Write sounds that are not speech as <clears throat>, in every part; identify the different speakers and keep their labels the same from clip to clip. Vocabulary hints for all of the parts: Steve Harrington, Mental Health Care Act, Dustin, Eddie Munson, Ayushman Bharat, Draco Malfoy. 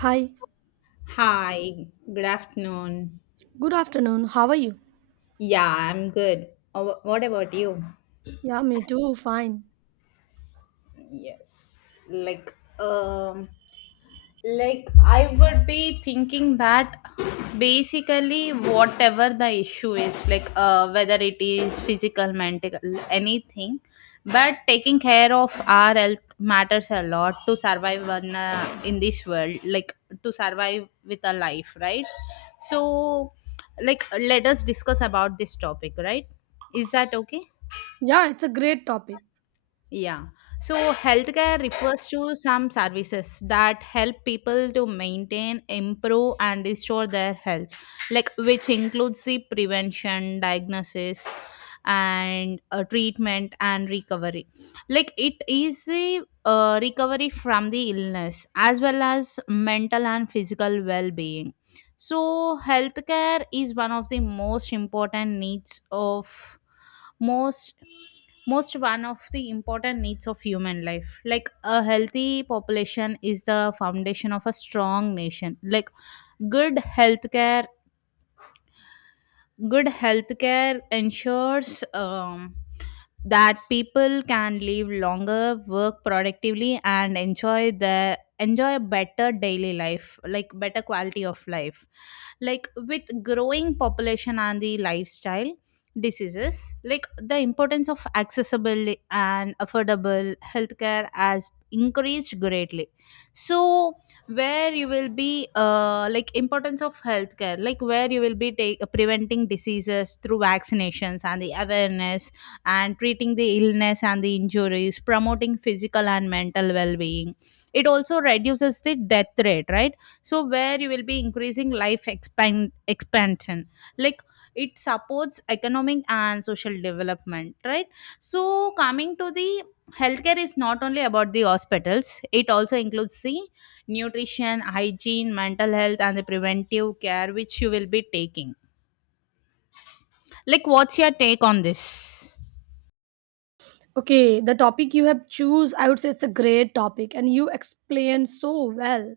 Speaker 1: Hi,
Speaker 2: Hi, good afternoon.
Speaker 1: good afternoon. How are you?
Speaker 2: Yeah, I'm good. What about you?
Speaker 1: Yeah, me too. Fine.
Speaker 2: Yes. Um, Like, I would be thinking that basically, whatever the issue is, like whether it is physical, mental, anything, but taking care of our health matters a lot to survive in in this world, like to survive with a life, right? So, like, let us discuss about this topic, right? Is that okay?
Speaker 1: Yeah, it's a great topic.
Speaker 2: Yeah. So healthcare refers to some services that help people to maintain, improve, and restore their health, like which includes the prevention, diagnosis, and treatment and recovery. Like it is the recovery from the illness as well as mental and physical well-being. So healthcare is one of the most important needs of most most one of the important needs of human life, like a healthy population is the foundation of a strong nation. Like good healthcare Good healthcare ensures that people can live longer, work productively, and enjoy a better daily life, like better quality of life. Like with growing population and the lifestyle diseases, like the importance of accessible and affordable healthcare has increased greatly. So where you will be like importance of healthcare, like where you will be take, preventing diseases through vaccinations and the awareness, and treating the illness and the injuries, promoting physical and mental well-being. It also reduces the death rate, right? So where you will be increasing life expand expansion, like it supports economic and social development, right? So coming to the healthcare, is not only about the hospitals, it also includes the nutrition, hygiene, mental health, and the preventive care which you will be taking. Like, what's your take on this?
Speaker 1: Okay, the topic you have choose, I would say it's a great topic, and you explained so well.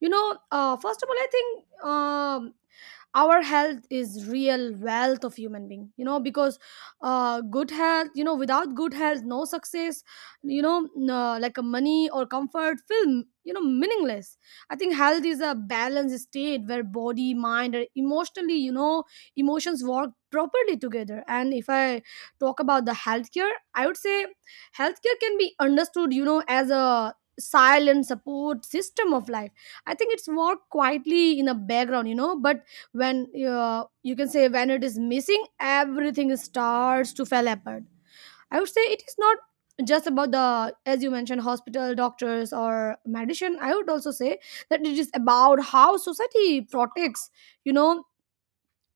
Speaker 1: You know, first of all, I think our health is real wealth of human being. You know, because good health, you know, without good health, no success. You know, like a money or comfort feel, you know, meaningless. I think health is a balanced state where body, mind, and emotionally, you know, emotions work properly together. And if I talk about the healthcare, I would say healthcare can be understood, you know, as a silent support system of life. I think it's worked quietly in the background, you know, but when you can say when it is missing, everything starts to fall apart. I would say it is not just about the, as you mentioned, hospital doctors or medicine. I would also say that it is about how society protects, you know,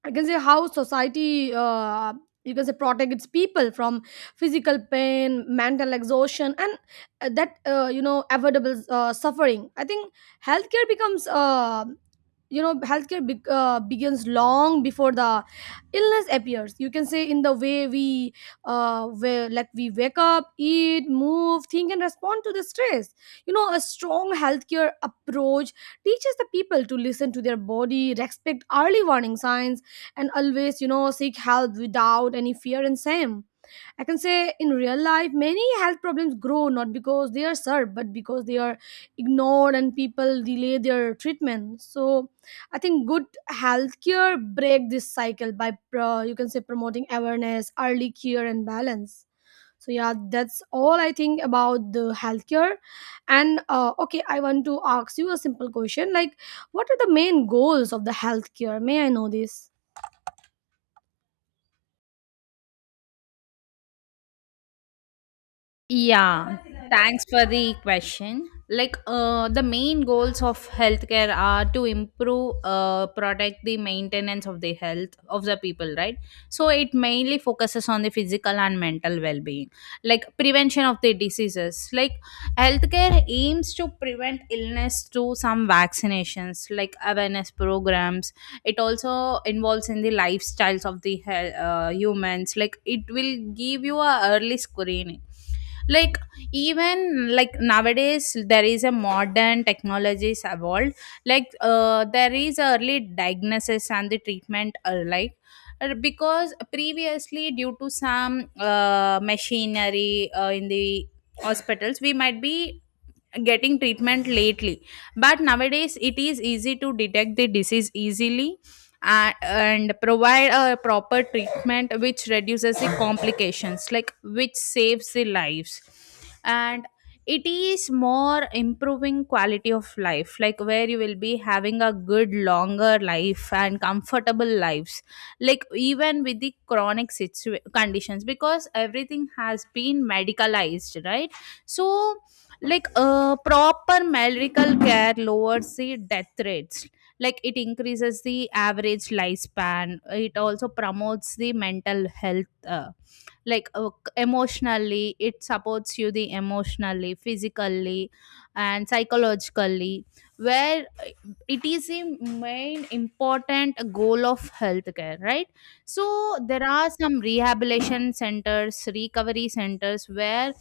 Speaker 1: I can say how society, you can say, protect its people from physical pain, mental exhaustion, and that you know, avoidable suffering. I think healthcare becomes, you know, healthcare begins long before the illness appears. You can say in the way we, like, we wake up, eat, move, think, and respond to the stress. You know, a strong healthcare approach teaches the people to listen to their body, respect early warning signs, and always, you know, seek help without any fear and shame. I can say in real life many health problems grow not because they are served but because they are ignored and people delay their treatment. So I think good healthcare break this cycle by pro you can say promoting awareness, early care, and balance. So yeah, that's all I think about the healthcare. And okay, I want to ask you a simple question, like, what are the main goals of the healthcare? May I know this?
Speaker 2: Yeah, thanks for the question. Like, the main goals of healthcare are to improve, protect the maintenance of the health of the people, right? So it mainly focuses on the physical and mental well-being, like prevention of the diseases. Like, healthcare aims to prevent illness through some vaccinations, like awareness programs. It also involves in the lifestyles of the humans. Like, it will give you a early screening. Like even like nowadays there is a modern technologies evolved, like there is early diagnosis and the treatment alike. Because previously due to some machinery in the hospitals we might be getting treatment lately, but nowadays it is easy to detect the disease easily, and provide a proper treatment which reduces the complications, like which saves the lives, and it is more improving quality of life, like where you will be having a good longer life and comfortable lives, like even with the conditions, because everything has been medicalized, right? So like proper medical care lowers the death rates, like it increases the average lifespan. It also promotes the mental health, like emotionally, it supports you the emotionally, physically, and psychologically, where it is the main important goal of healthcare, right? So there are some rehabilitation centers, recovery centers, where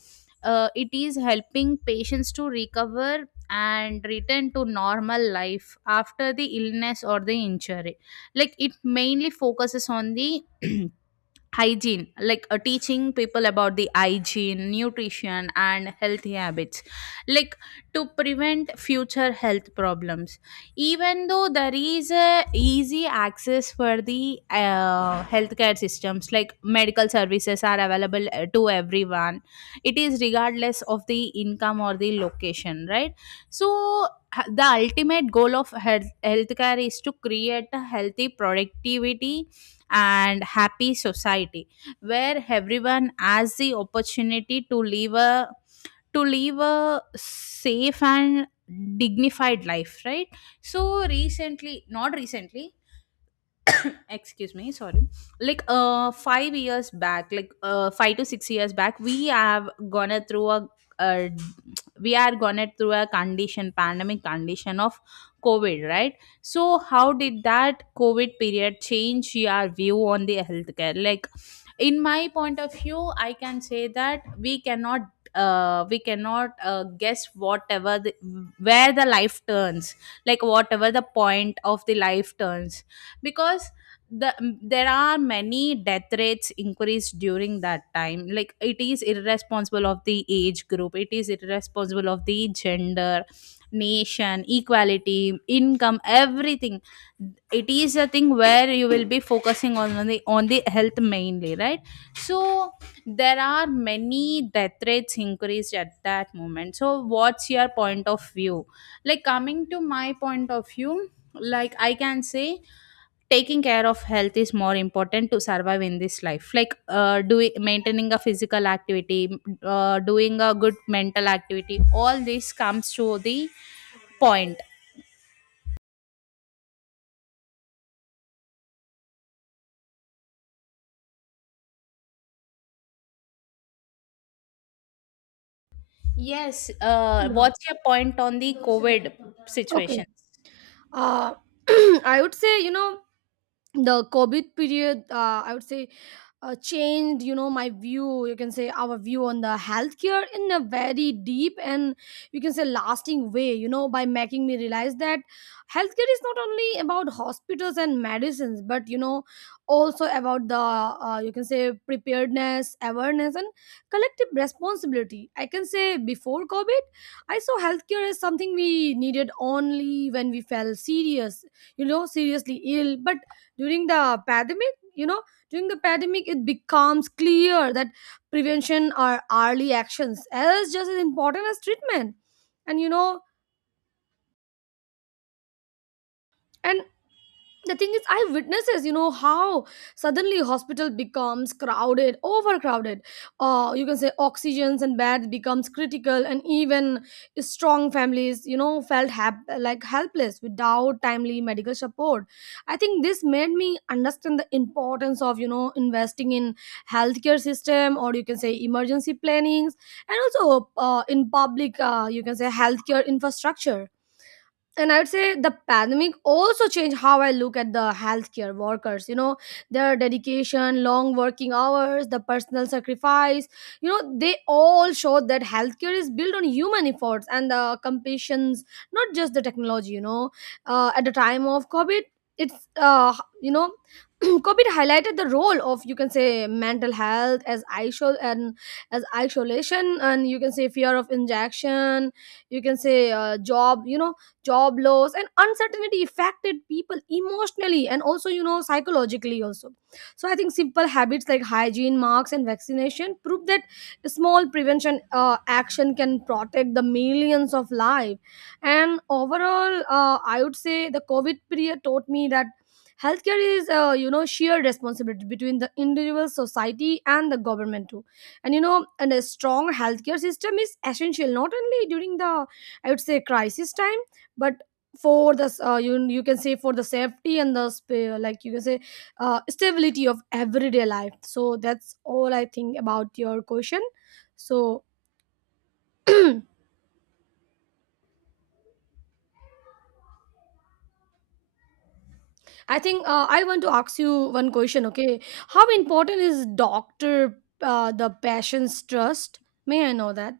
Speaker 2: it is helping patients to recover and return to normal life after the illness or the injury. Like it mainly focuses on the <clears throat> hygiene, like teaching people about the hygiene, nutrition, and healthy habits, like to prevent future health problems. Even though there is a easy access for the healthcare systems, like medical services are available to everyone, it is regardless of the income or the location, right? So the ultimate goal of healthcare is to create a healthy productivity and happy society, where everyone has the opportunity to live a safe and dignified life, right? So recently, not recently, excuse me, sorry, like 5 years back, like 5 to 6 years back, we have gone through a uh, we are gone through a condition, pandemic condition of COVID, right? So how did that COVID period change your view on the healthcare? Like, in my point of view, I can say that we cannot, we cannot guess whatever the, where the life turns, like whatever the point of the life turns. Because the there are many death rates increased during that time, like it is irresponsible of the age group, it is irresponsible of the gender, nation, equality, income, everything. It is a thing where you will be focusing on the health mainly, right? So there are many death rates increased at that moment, so what's your point of view? Like coming to my point of view, like I can say taking care of health is more important to survive in this life, like doing, maintaining a physical activity, doing a good mental activity, all this comes to the point. Yes,
Speaker 1: Yeah.
Speaker 2: what's your point on the COVID
Speaker 1: Okay.
Speaker 2: situation?
Speaker 1: Uh, <clears throat> I would say, you know, the covid period, I would say, changed, you know, my view, you can say our view, on the healthcare in a very deep and, you can say, lasting way, you know, by making me realize that healthcare is not only about hospitals and medicines but, you know, also about the, you can say, preparedness, awareness, and collective responsibility. I can say before covid I saw healthcare as something we needed only when we fell serious, you know, seriously ill. But during the pandemic, you know, during the pandemic, it becomes clear that prevention or early actions is just as important as treatment. And you know, and the thing is, I witnesses, you know, how suddenly hospital becomes crowded, overcrowded, you can say oxygens and beds becomes critical, and even strong families, you know, felt helpless without timely medical support. I think this made me understand the importance of, you know, investing in healthcare system, or you can say emergency plannings, and also in public, you can say, healthcare infrastructure. And I would say the pandemic also changed how I look at the healthcare workers, you know, their dedication, long working hours, the personal sacrifice. You know, they all showed that healthcare is built on human efforts and the compassions, not just the technology, you know. At the time of covid, it's, you know, <clears throat> covid highlighted the role of, you can say, mental health as isol and as isolation, and you can say fear of injection, you can say, job, you know, job loss, and uncertainty affected people emotionally and also, you know, psychologically also. So I think simple habits like hygiene, marks, and vaccination prove that small prevention action can protect the millions of lives. And overall, I would say the covid period taught me that healthcare is, you know, shared responsibility between the individual, society, and the government too. And you know, and a strong healthcare system is essential not only during the, I would say, crisis time, but for the, you, you can say, for the safety and the, like you can say, stability of everyday life. So that's all I think about your question. So I think, I want to ask you one question, okay? How important is doctor, the patient's trust? May I know that?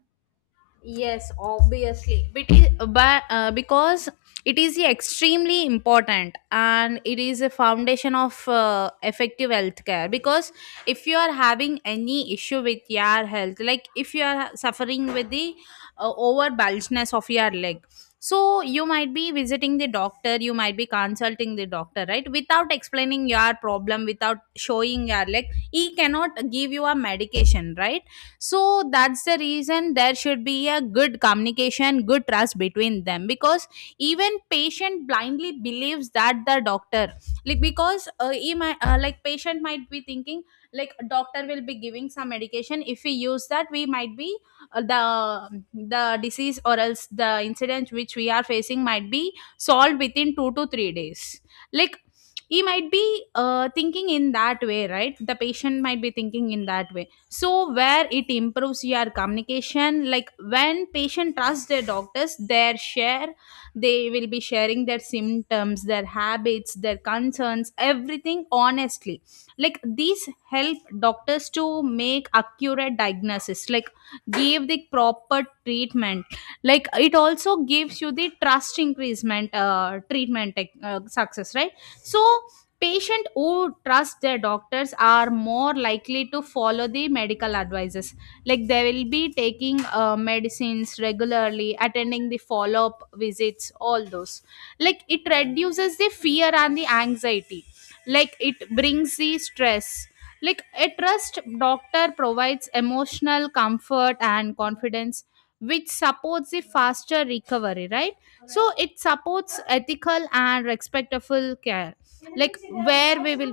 Speaker 2: Yes, obviously. But, because it is extremely important and it is a foundation of effective healthcare. Because if you are having any issue with your health, like if you are suffering with the over bulgeness of your leg, so you might be visiting the doctor, you might be consulting the doctor, right? Without explaining your problem, without showing your leg, he cannot give you a medication, right? So that's the reason there should be a good communication, good trust between them, because even patient blindly believes that the doctor, like because he might, like patient might be thinking, like doctor will be giving some medication, if we use that we might be the disease or else the incident which we are facing might be solved within 2 to 3 days. Like he might be thinking in that way, right? The patient might be thinking in that way. So where it improves your communication, like when patient trusts their doctors, their share, they will be sharing their symptoms, their habits, their concerns, everything honestly. Like these help doctors to make accurate diagnosis, like give the proper treatment. Like it also gives you the trust increasement, treatment success, right? So patients who trust their doctors are more likely to follow the medical advices. Like they will be taking medicines regularly, attending the follow up visits, all those. Like it reduces the fear and the anxiety. Like it brings the stress. Like a trust doctor provides emotional comfort and confidence, which supports the faster recovery, right? So it supports ethical and respectful care, like where we will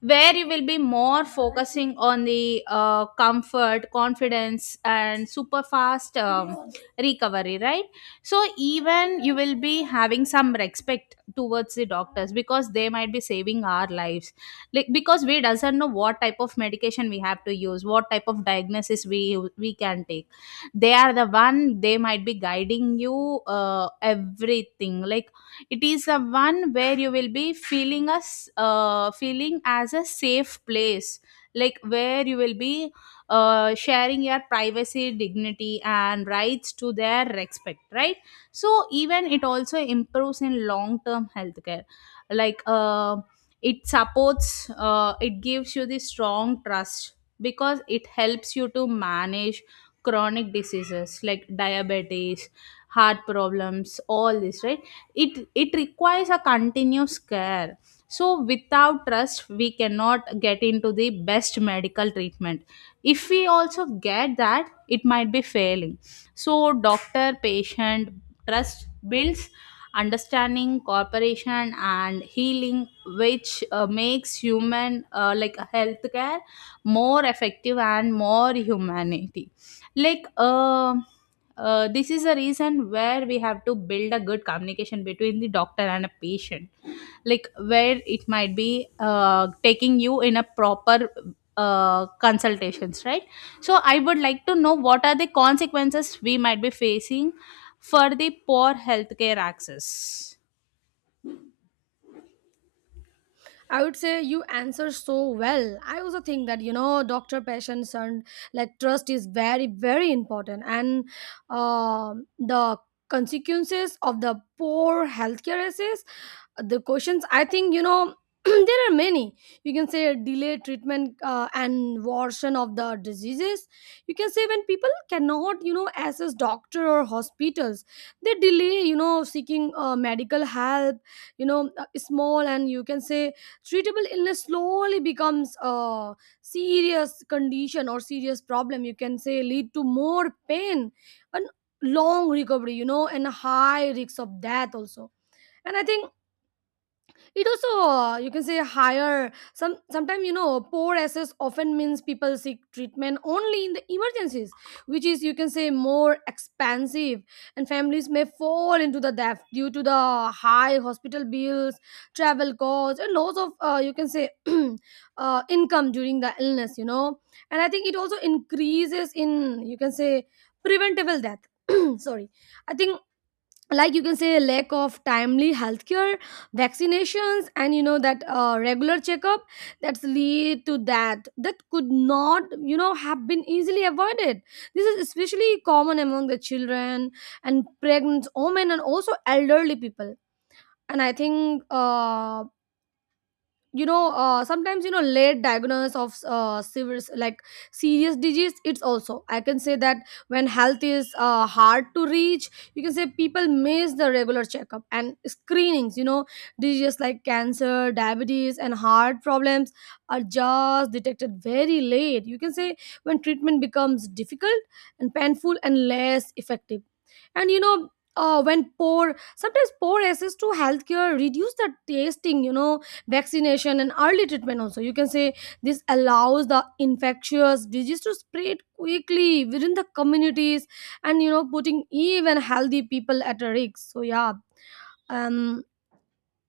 Speaker 2: where you will be more focusing on the comfort, confidence, and super fast recovery, right? So even you will be having some respect towards the doctors, because they might be saving our lives, like because we doesn't know what type of medication we have to use, what type of diagnosis we can take. They are the one, they might be guiding you everything. Like it is a one where you will be feeling as a safe place, like where you will be sharing your privacy, dignity, and rights to their respect, right? So even it also improves in long term healthcare, like it supports it gives you the strong trust, because it helps you to manage chronic diseases like diabetes, heart problems, all this, right? It requires a continuous care. So without trust we cannot get into the best medical treatment, if we also get that it might be failing. So doctor patient trust builds understanding, cooperation, and healing, which makes human like healthcare more effective and more humanity. like uh, this is a reason where we have to build a good communication between the doctor and a patient, like where it might be taking you in a proper consultations, right? So I would like to know what are the consequences we might be facing for the poor healthcare access?
Speaker 1: I would say you answer so well. I also think that, you know, doctor, patients, and like, trust is very very important. And, um, the consequences of the poor healthcare access, the questions, I think, you know, <clears throat> there are many, you can say, delay treatment and worsen of the diseases. You can say when people cannot, you know, access doctor or hospitals, they delay, you know, seeking medical help, you know. Small and, you can say, treatable illness slowly becomes a serious condition or serious problem, you can say, lead to more pain and long recovery, you know, and high risk of death also. And I think it also, you can say, higher, some, sometimes, you know, poor access often means people seek treatment only in the emergencies, which is, you can say, more expensive, and families may fall into the debt due to the high hospital bills, travel costs, and loss of, you can say, <clears throat> income during the illness, you know. And I think it also increases in, you can say, preventable death. <clears throat> Sorry. I think, like, you can say, lack of timely healthcare, vaccinations, and, you know, that regular checkup, that's lead to that, that could not, you know, have been easily avoided. This is especially common among the children, and pregnant women, and also elderly people. And I think, you know, sometimes, you know, late diagnosis of, serious disease, it's also, I can say that when health is, hard to reach, you can say people miss the regular checkup and screenings, you know, diseases like cancer, diabetes, and heart problems are just detected very late, you can say, when treatment becomes difficult and painful and less effective. And you know, when poor, sometimes poor access to healthcare reduce the testing, you know, vaccination, and early treatment also, you can say, this allows the infectious disease to spread quickly within the communities and, you know, putting even healthy people at a risk. So yeah, um,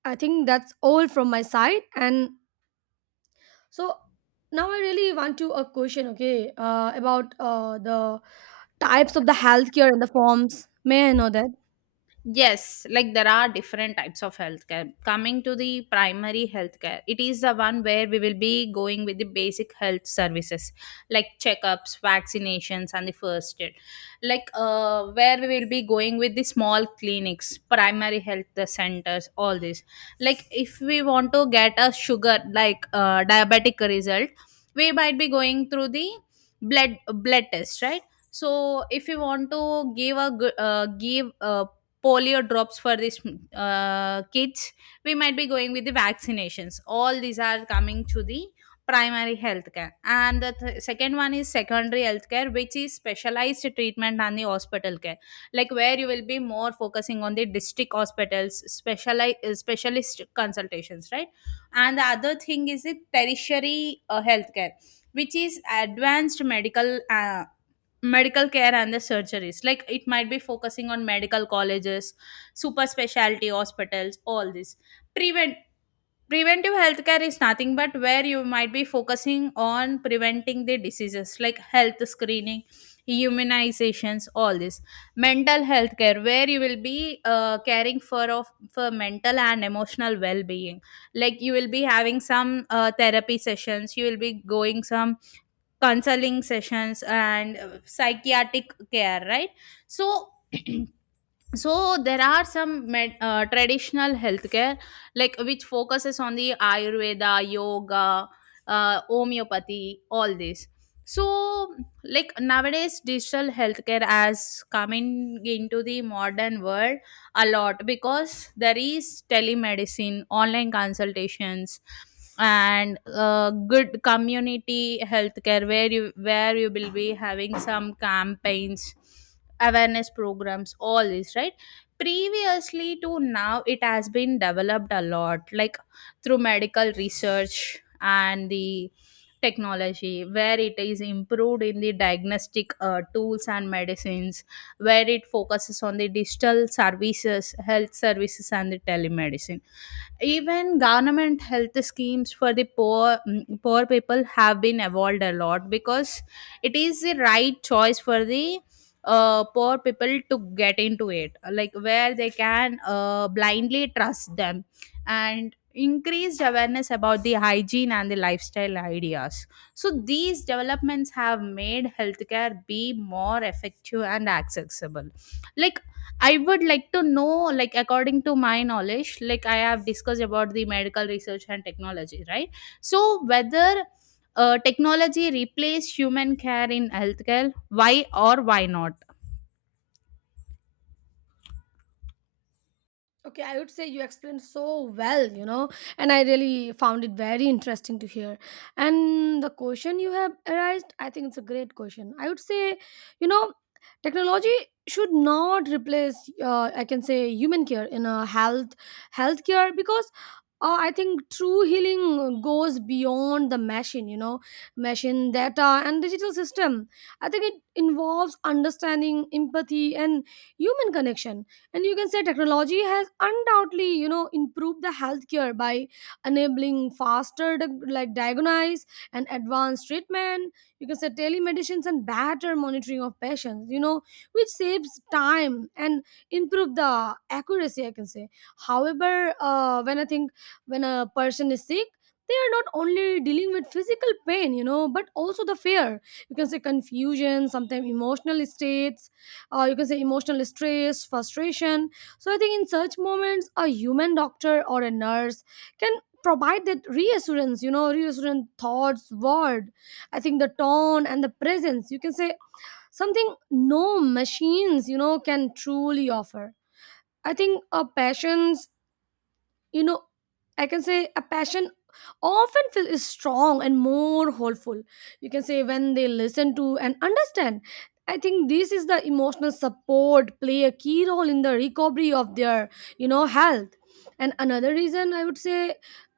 Speaker 1: I think that's all from my side. And so now I really want to a question, okay, about, the types of the healthcare and the forms. May I know that?
Speaker 2: Yes, like there are different types of healthcare. Coming to the primary healthcare, it is the one where we will be going with the basic health services like checkups, vaccinations, and the first aid. Like where we will be going with the small clinics, primary health the centers, all this. Like if we want to get a sugar like diabetic result, we might be going through the blood test, right? So if you want to give a good give a polio drops for these kids, we might be going with the vaccinations. All these are coming to the primary healthcare. And the second one is secondary healthcare, which is specialized treatment and the hospital care, like where you will be more focusing on the district hospitals, specialized specialist consultations, right? And the other thing is the tertiary healthcare, which is advanced medical medical care and the surgeries, like it might be focusing on medical colleges, super specialty hospitals, all this. prevent Preventive healthcare is nothing but where you might be focusing on preventing the diseases, like health screening, immunizations, all this. Mental health care, where you will be caring for mental and emotional well-being, like you will be having some therapy sessions, you will be going some counseling sessions and psychiatric care, right? So <clears throat> so there are some traditional healthcare, like which focuses on the ayurveda, yoga, homeopathy, all this. So like nowadays digital healthcare has coming into the modern world a lot, because there is telemedicine, online consultations, and good community healthcare where you will be having some campaigns, awareness programs, all this, right? Previously to now, it has been developed a lot, like through medical research and the technology, where it is improved in the diagnostic tools and medicines, where it focuses on the digital services, health services and the telemedicine. Even government health schemes for the poor people have been evolved a lot, because it is the right choice for the poor people to get into it, like where they can blindly trust them. And increased awareness about the hygiene and the lifestyle ideas, so these developments have made healthcare be more effective and accessible. Like I would like to know, like, according to my knowledge, like, I have discussed about the medical research and technology, right? So, whether technology replace human care in healthcare, why or why not?
Speaker 1: Okay, I would say you explained so well, you know, and I really found it very interesting to hear. And the question you have raised, I think it's a great question. I would say, you know, technology should not replace, I can say, human care in a healthcare, because I think true healing goes beyond the machine, you know, machine data and digital system. I think it involves understanding, empathy, and human connection. And you can say technology has undoubtedly, you know, improved the healthcare by enabling faster diagnosis and advanced treatment, you can say telemedicines and better monitoring of patients, you know, which saves time and improve the accuracy, I can say. However, when I think, when a person is sick, they are not only dealing with physical pain, you know, but also the fear, you can say confusion, sometimes emotional states, you can say, emotional stress, frustration. So I think in such moments, a human doctor or a nurse can provide that reassurance, you know, reassurance thoughts, word. I think the tone and the presence, you can say, something no machines, you know, can truly offer. I think a patient's, you know, I can say a passion, often feel is strong and more hopeful, you can say, when they listen to and understand. I think this is the emotional support play a key role in the recovery of their, you know, health. And another reason, I would say,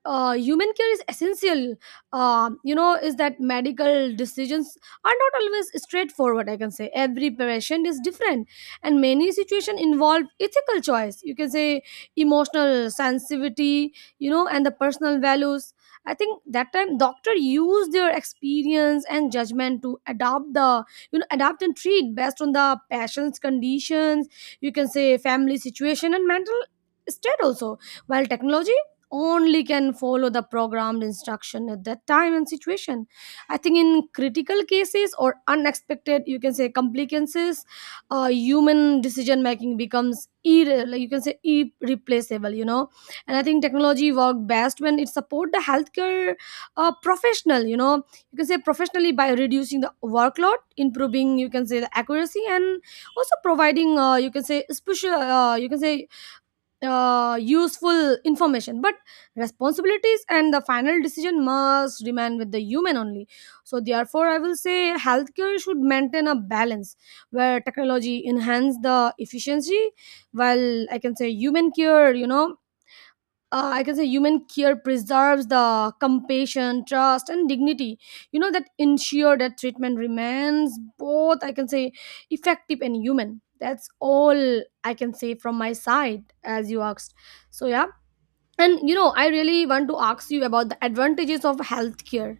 Speaker 1: human care is essential, you know, is that medical decisions are not always straightforward. I can say every patient is different, and many situations involve ethical choice, you can say emotional sensitivity, you know, and the personal values. I think that time doctor used their experience and judgment to adapt the, you know, adapt and treat based on the patient's conditions, you can say family situation and mental state also, while technology only can follow the programmed instruction at that time and situation. I think in critical cases or unexpected, you can say, complications, human decision making becomes you can say irreplaceable, you know. And I think technology work best when it support the healthcare professional, you know, you can say professionally, by reducing the workload, improving, you can say, the accuracy, and also providing, you can say, special, you can say, useful information. But responsibilities and the final decision must remain with the human only. So therefore I will say healthcare should maintain a balance where technology enhance the efficiency, while, I can say, human care, you know, I can say human care preserves the compassion, trust, and dignity. You know that ensure that treatment remains both, I can say, effective and human. That's all I can say from my side, as you asked. So yeah, and you know, I really want to ask you about the advantages of healthcare.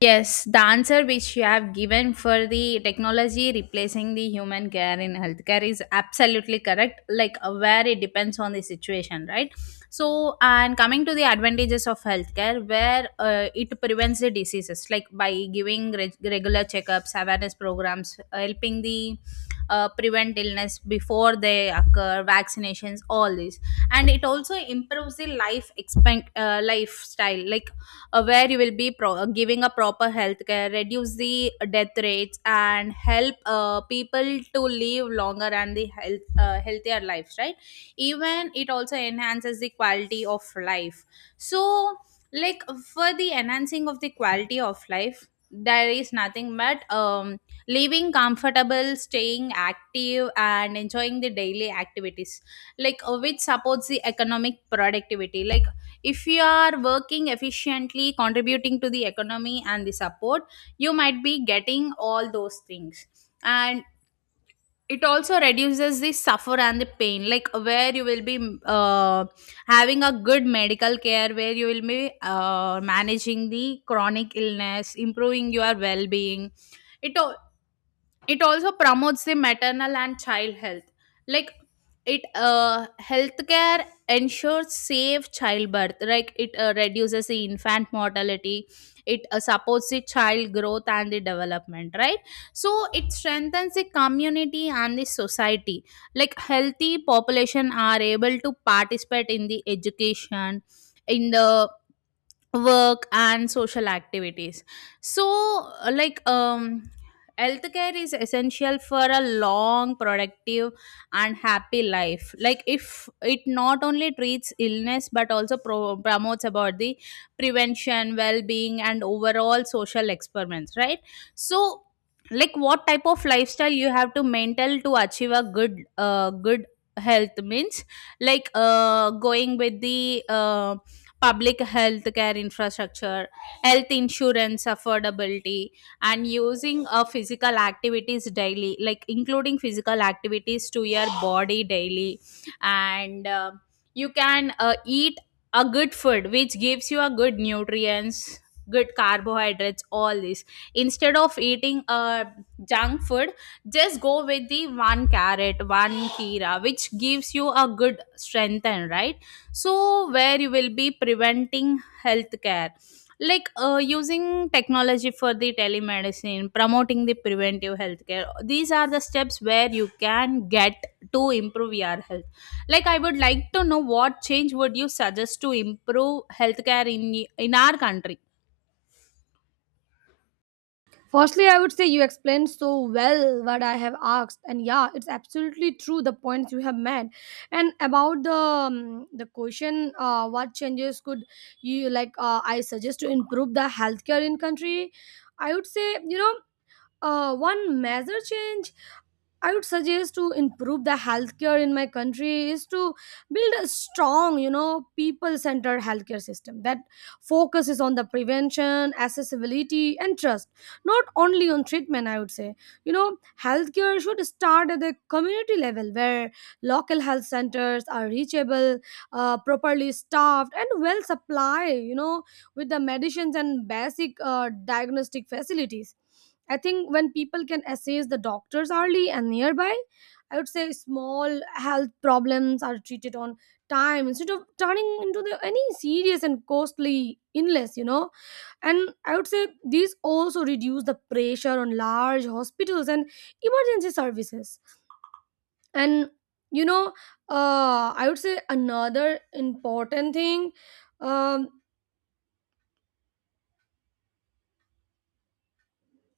Speaker 2: Yes, the answer which you have given for the technology replacing the human care in healthcare is absolutely correct, like where it depends on the situation, right? So, and coming to the advantages of healthcare, where it prevents the diseases, like by giving regular checkups, awareness programs, helping the prevent illness before they occur, vaccinations, all this, and it also improves the lifestyle, like where you will be giving a proper health care, reduce the death rates and help people to live longer and the healthier lives, right? Even it also enhances the quality of life. So like for the enhancing of the quality of life, there is nothing but living comfortable, staying active and enjoying the daily activities, like which supports the economic productivity, like if you are working efficiently, contributing to the economy and the support, you might be getting all those things. And it also reduces the suffer and the pain, like where you will be uh, having a good medical care, where you will be managing the chronic illness, improving your well-being. It it also promotes the maternal and child health, like it healthcare ensures safe childbirth, like it reduces the infant mortality, it supports the child growth and the development, right? So it strengthens the community and the society, like healthy population are able to participate in the education, in the work and social activities. So uh, like um healthcare is essential for a long, productive and happy life, like if it not only treats illness, but also promotes about the prevention, well-being and overall social experiments, right? So like what type of lifestyle you have to maintain to achieve a good health means, like going with the public health care infrastructure, health insurance affordability, and using physical activities daily, like including physical activities to your body daily. And you can eat a good food, which gives you a good nutrients, good carbohydrates, all this, instead of eating junk food. Just go with the one carrot, one kira, which gives you a good strength and right. So where you will be preventing healthcare, like using technology for the telemedicine, promoting the preventive healthcare, these are the steps where you can get to improve your health. Like I would like to know what change would you suggest to improve healthcare in our country.
Speaker 1: Firstly, I would say you explained so well what I have asked, and yeah, it's absolutely true the points you have made. And about the, the question, what changes could you like? I suggest to improve the healthcare in country. I would say, you know, one major change I would suggest to improve the healthcare in my country is to build a strong, you know, people-centered healthcare system that focuses on the prevention, accessibility, and trust, not only on treatment. I would say, you know, healthcare should start at the community level where local health centers are reachable, properly staffed, and well supplied. You know, with the medicines and basic diagnostic facilities. I think when people can assess the doctors early and nearby, I would say small health problems are treated on time instead of turning into the, any serious and costly illness, you know. And I would say these also reduce the pressure on large hospitals and emergency services. And you know, I would say another important thing. Um,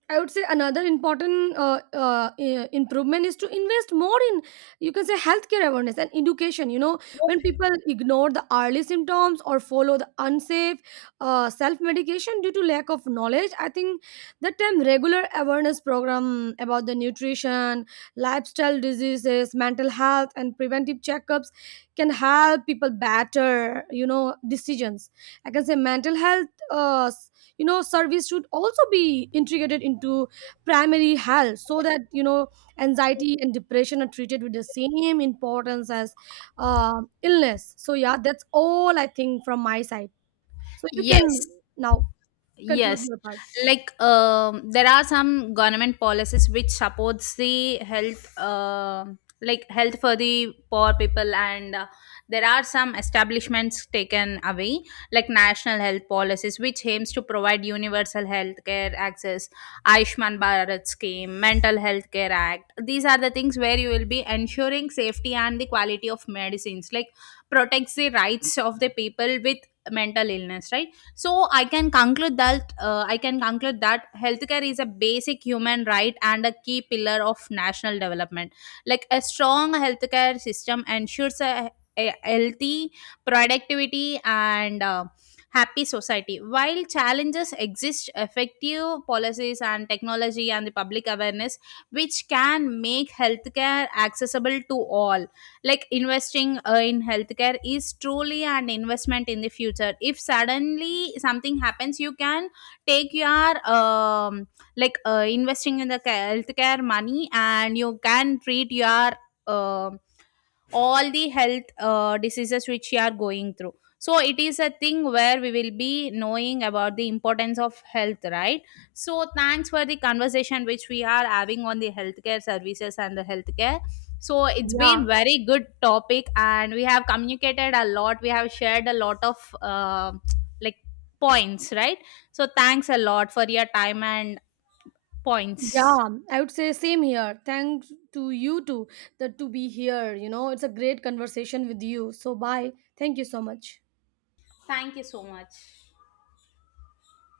Speaker 1: I would say another important improvement is to invest more in, you can say, healthcare awareness and education. You know, when people ignore the early symptoms or follow the unsafe self medication due to lack of knowledge, I think that time regular awareness program about the nutrition, lifestyle diseases, mental health, and preventive checkups can help people better, you know, decisions. I can say mental health. You know, service should also be integrated into primary health, so that, you know, anxiety and depression are treated with the same importance as illness. So yeah, that's all I think from my side. So you can
Speaker 2: Yes.
Speaker 1: now conclude
Speaker 2: Yes,
Speaker 1: your part.
Speaker 2: like um, there are some government policies which supports the health, like health for the poor people, and there are some establishments taken away, like national health policies, which aims to provide universal health care access, Ayushman Bharat scheme, Mental Health Care Act. These are the things where you will be ensuring safety and the quality of medicines, like protects the rights of the people with mental illness, right? So I can conclude that healthcare is a basic human right and a key pillar of national development, like a strong healthcare system ensures a healthy productivity and happy society. While challenges exist, effective policies and technology and the public awareness which can make healthcare accessible to all, like investing in healthcare is truly an investment in the future. If suddenly something happens, you can take your investing in the healthcare money, and you can treat your um all the health diseases which you are going through. So it is a thing where we will be knowing about the importance of health, right? So thanks for the conversation which we are having on the healthcare services and the healthcare. So it's
Speaker 1: Yeah.
Speaker 2: been very good topic, and we have communicated a lot, we have shared a lot of like points, right? So thanks a lot for your time and points.
Speaker 1: Yeah, I would say same here. Thanks to you too, that to be here, you know. It's a great conversation with you. So bye, thank you so much.
Speaker 2: Thank you so much.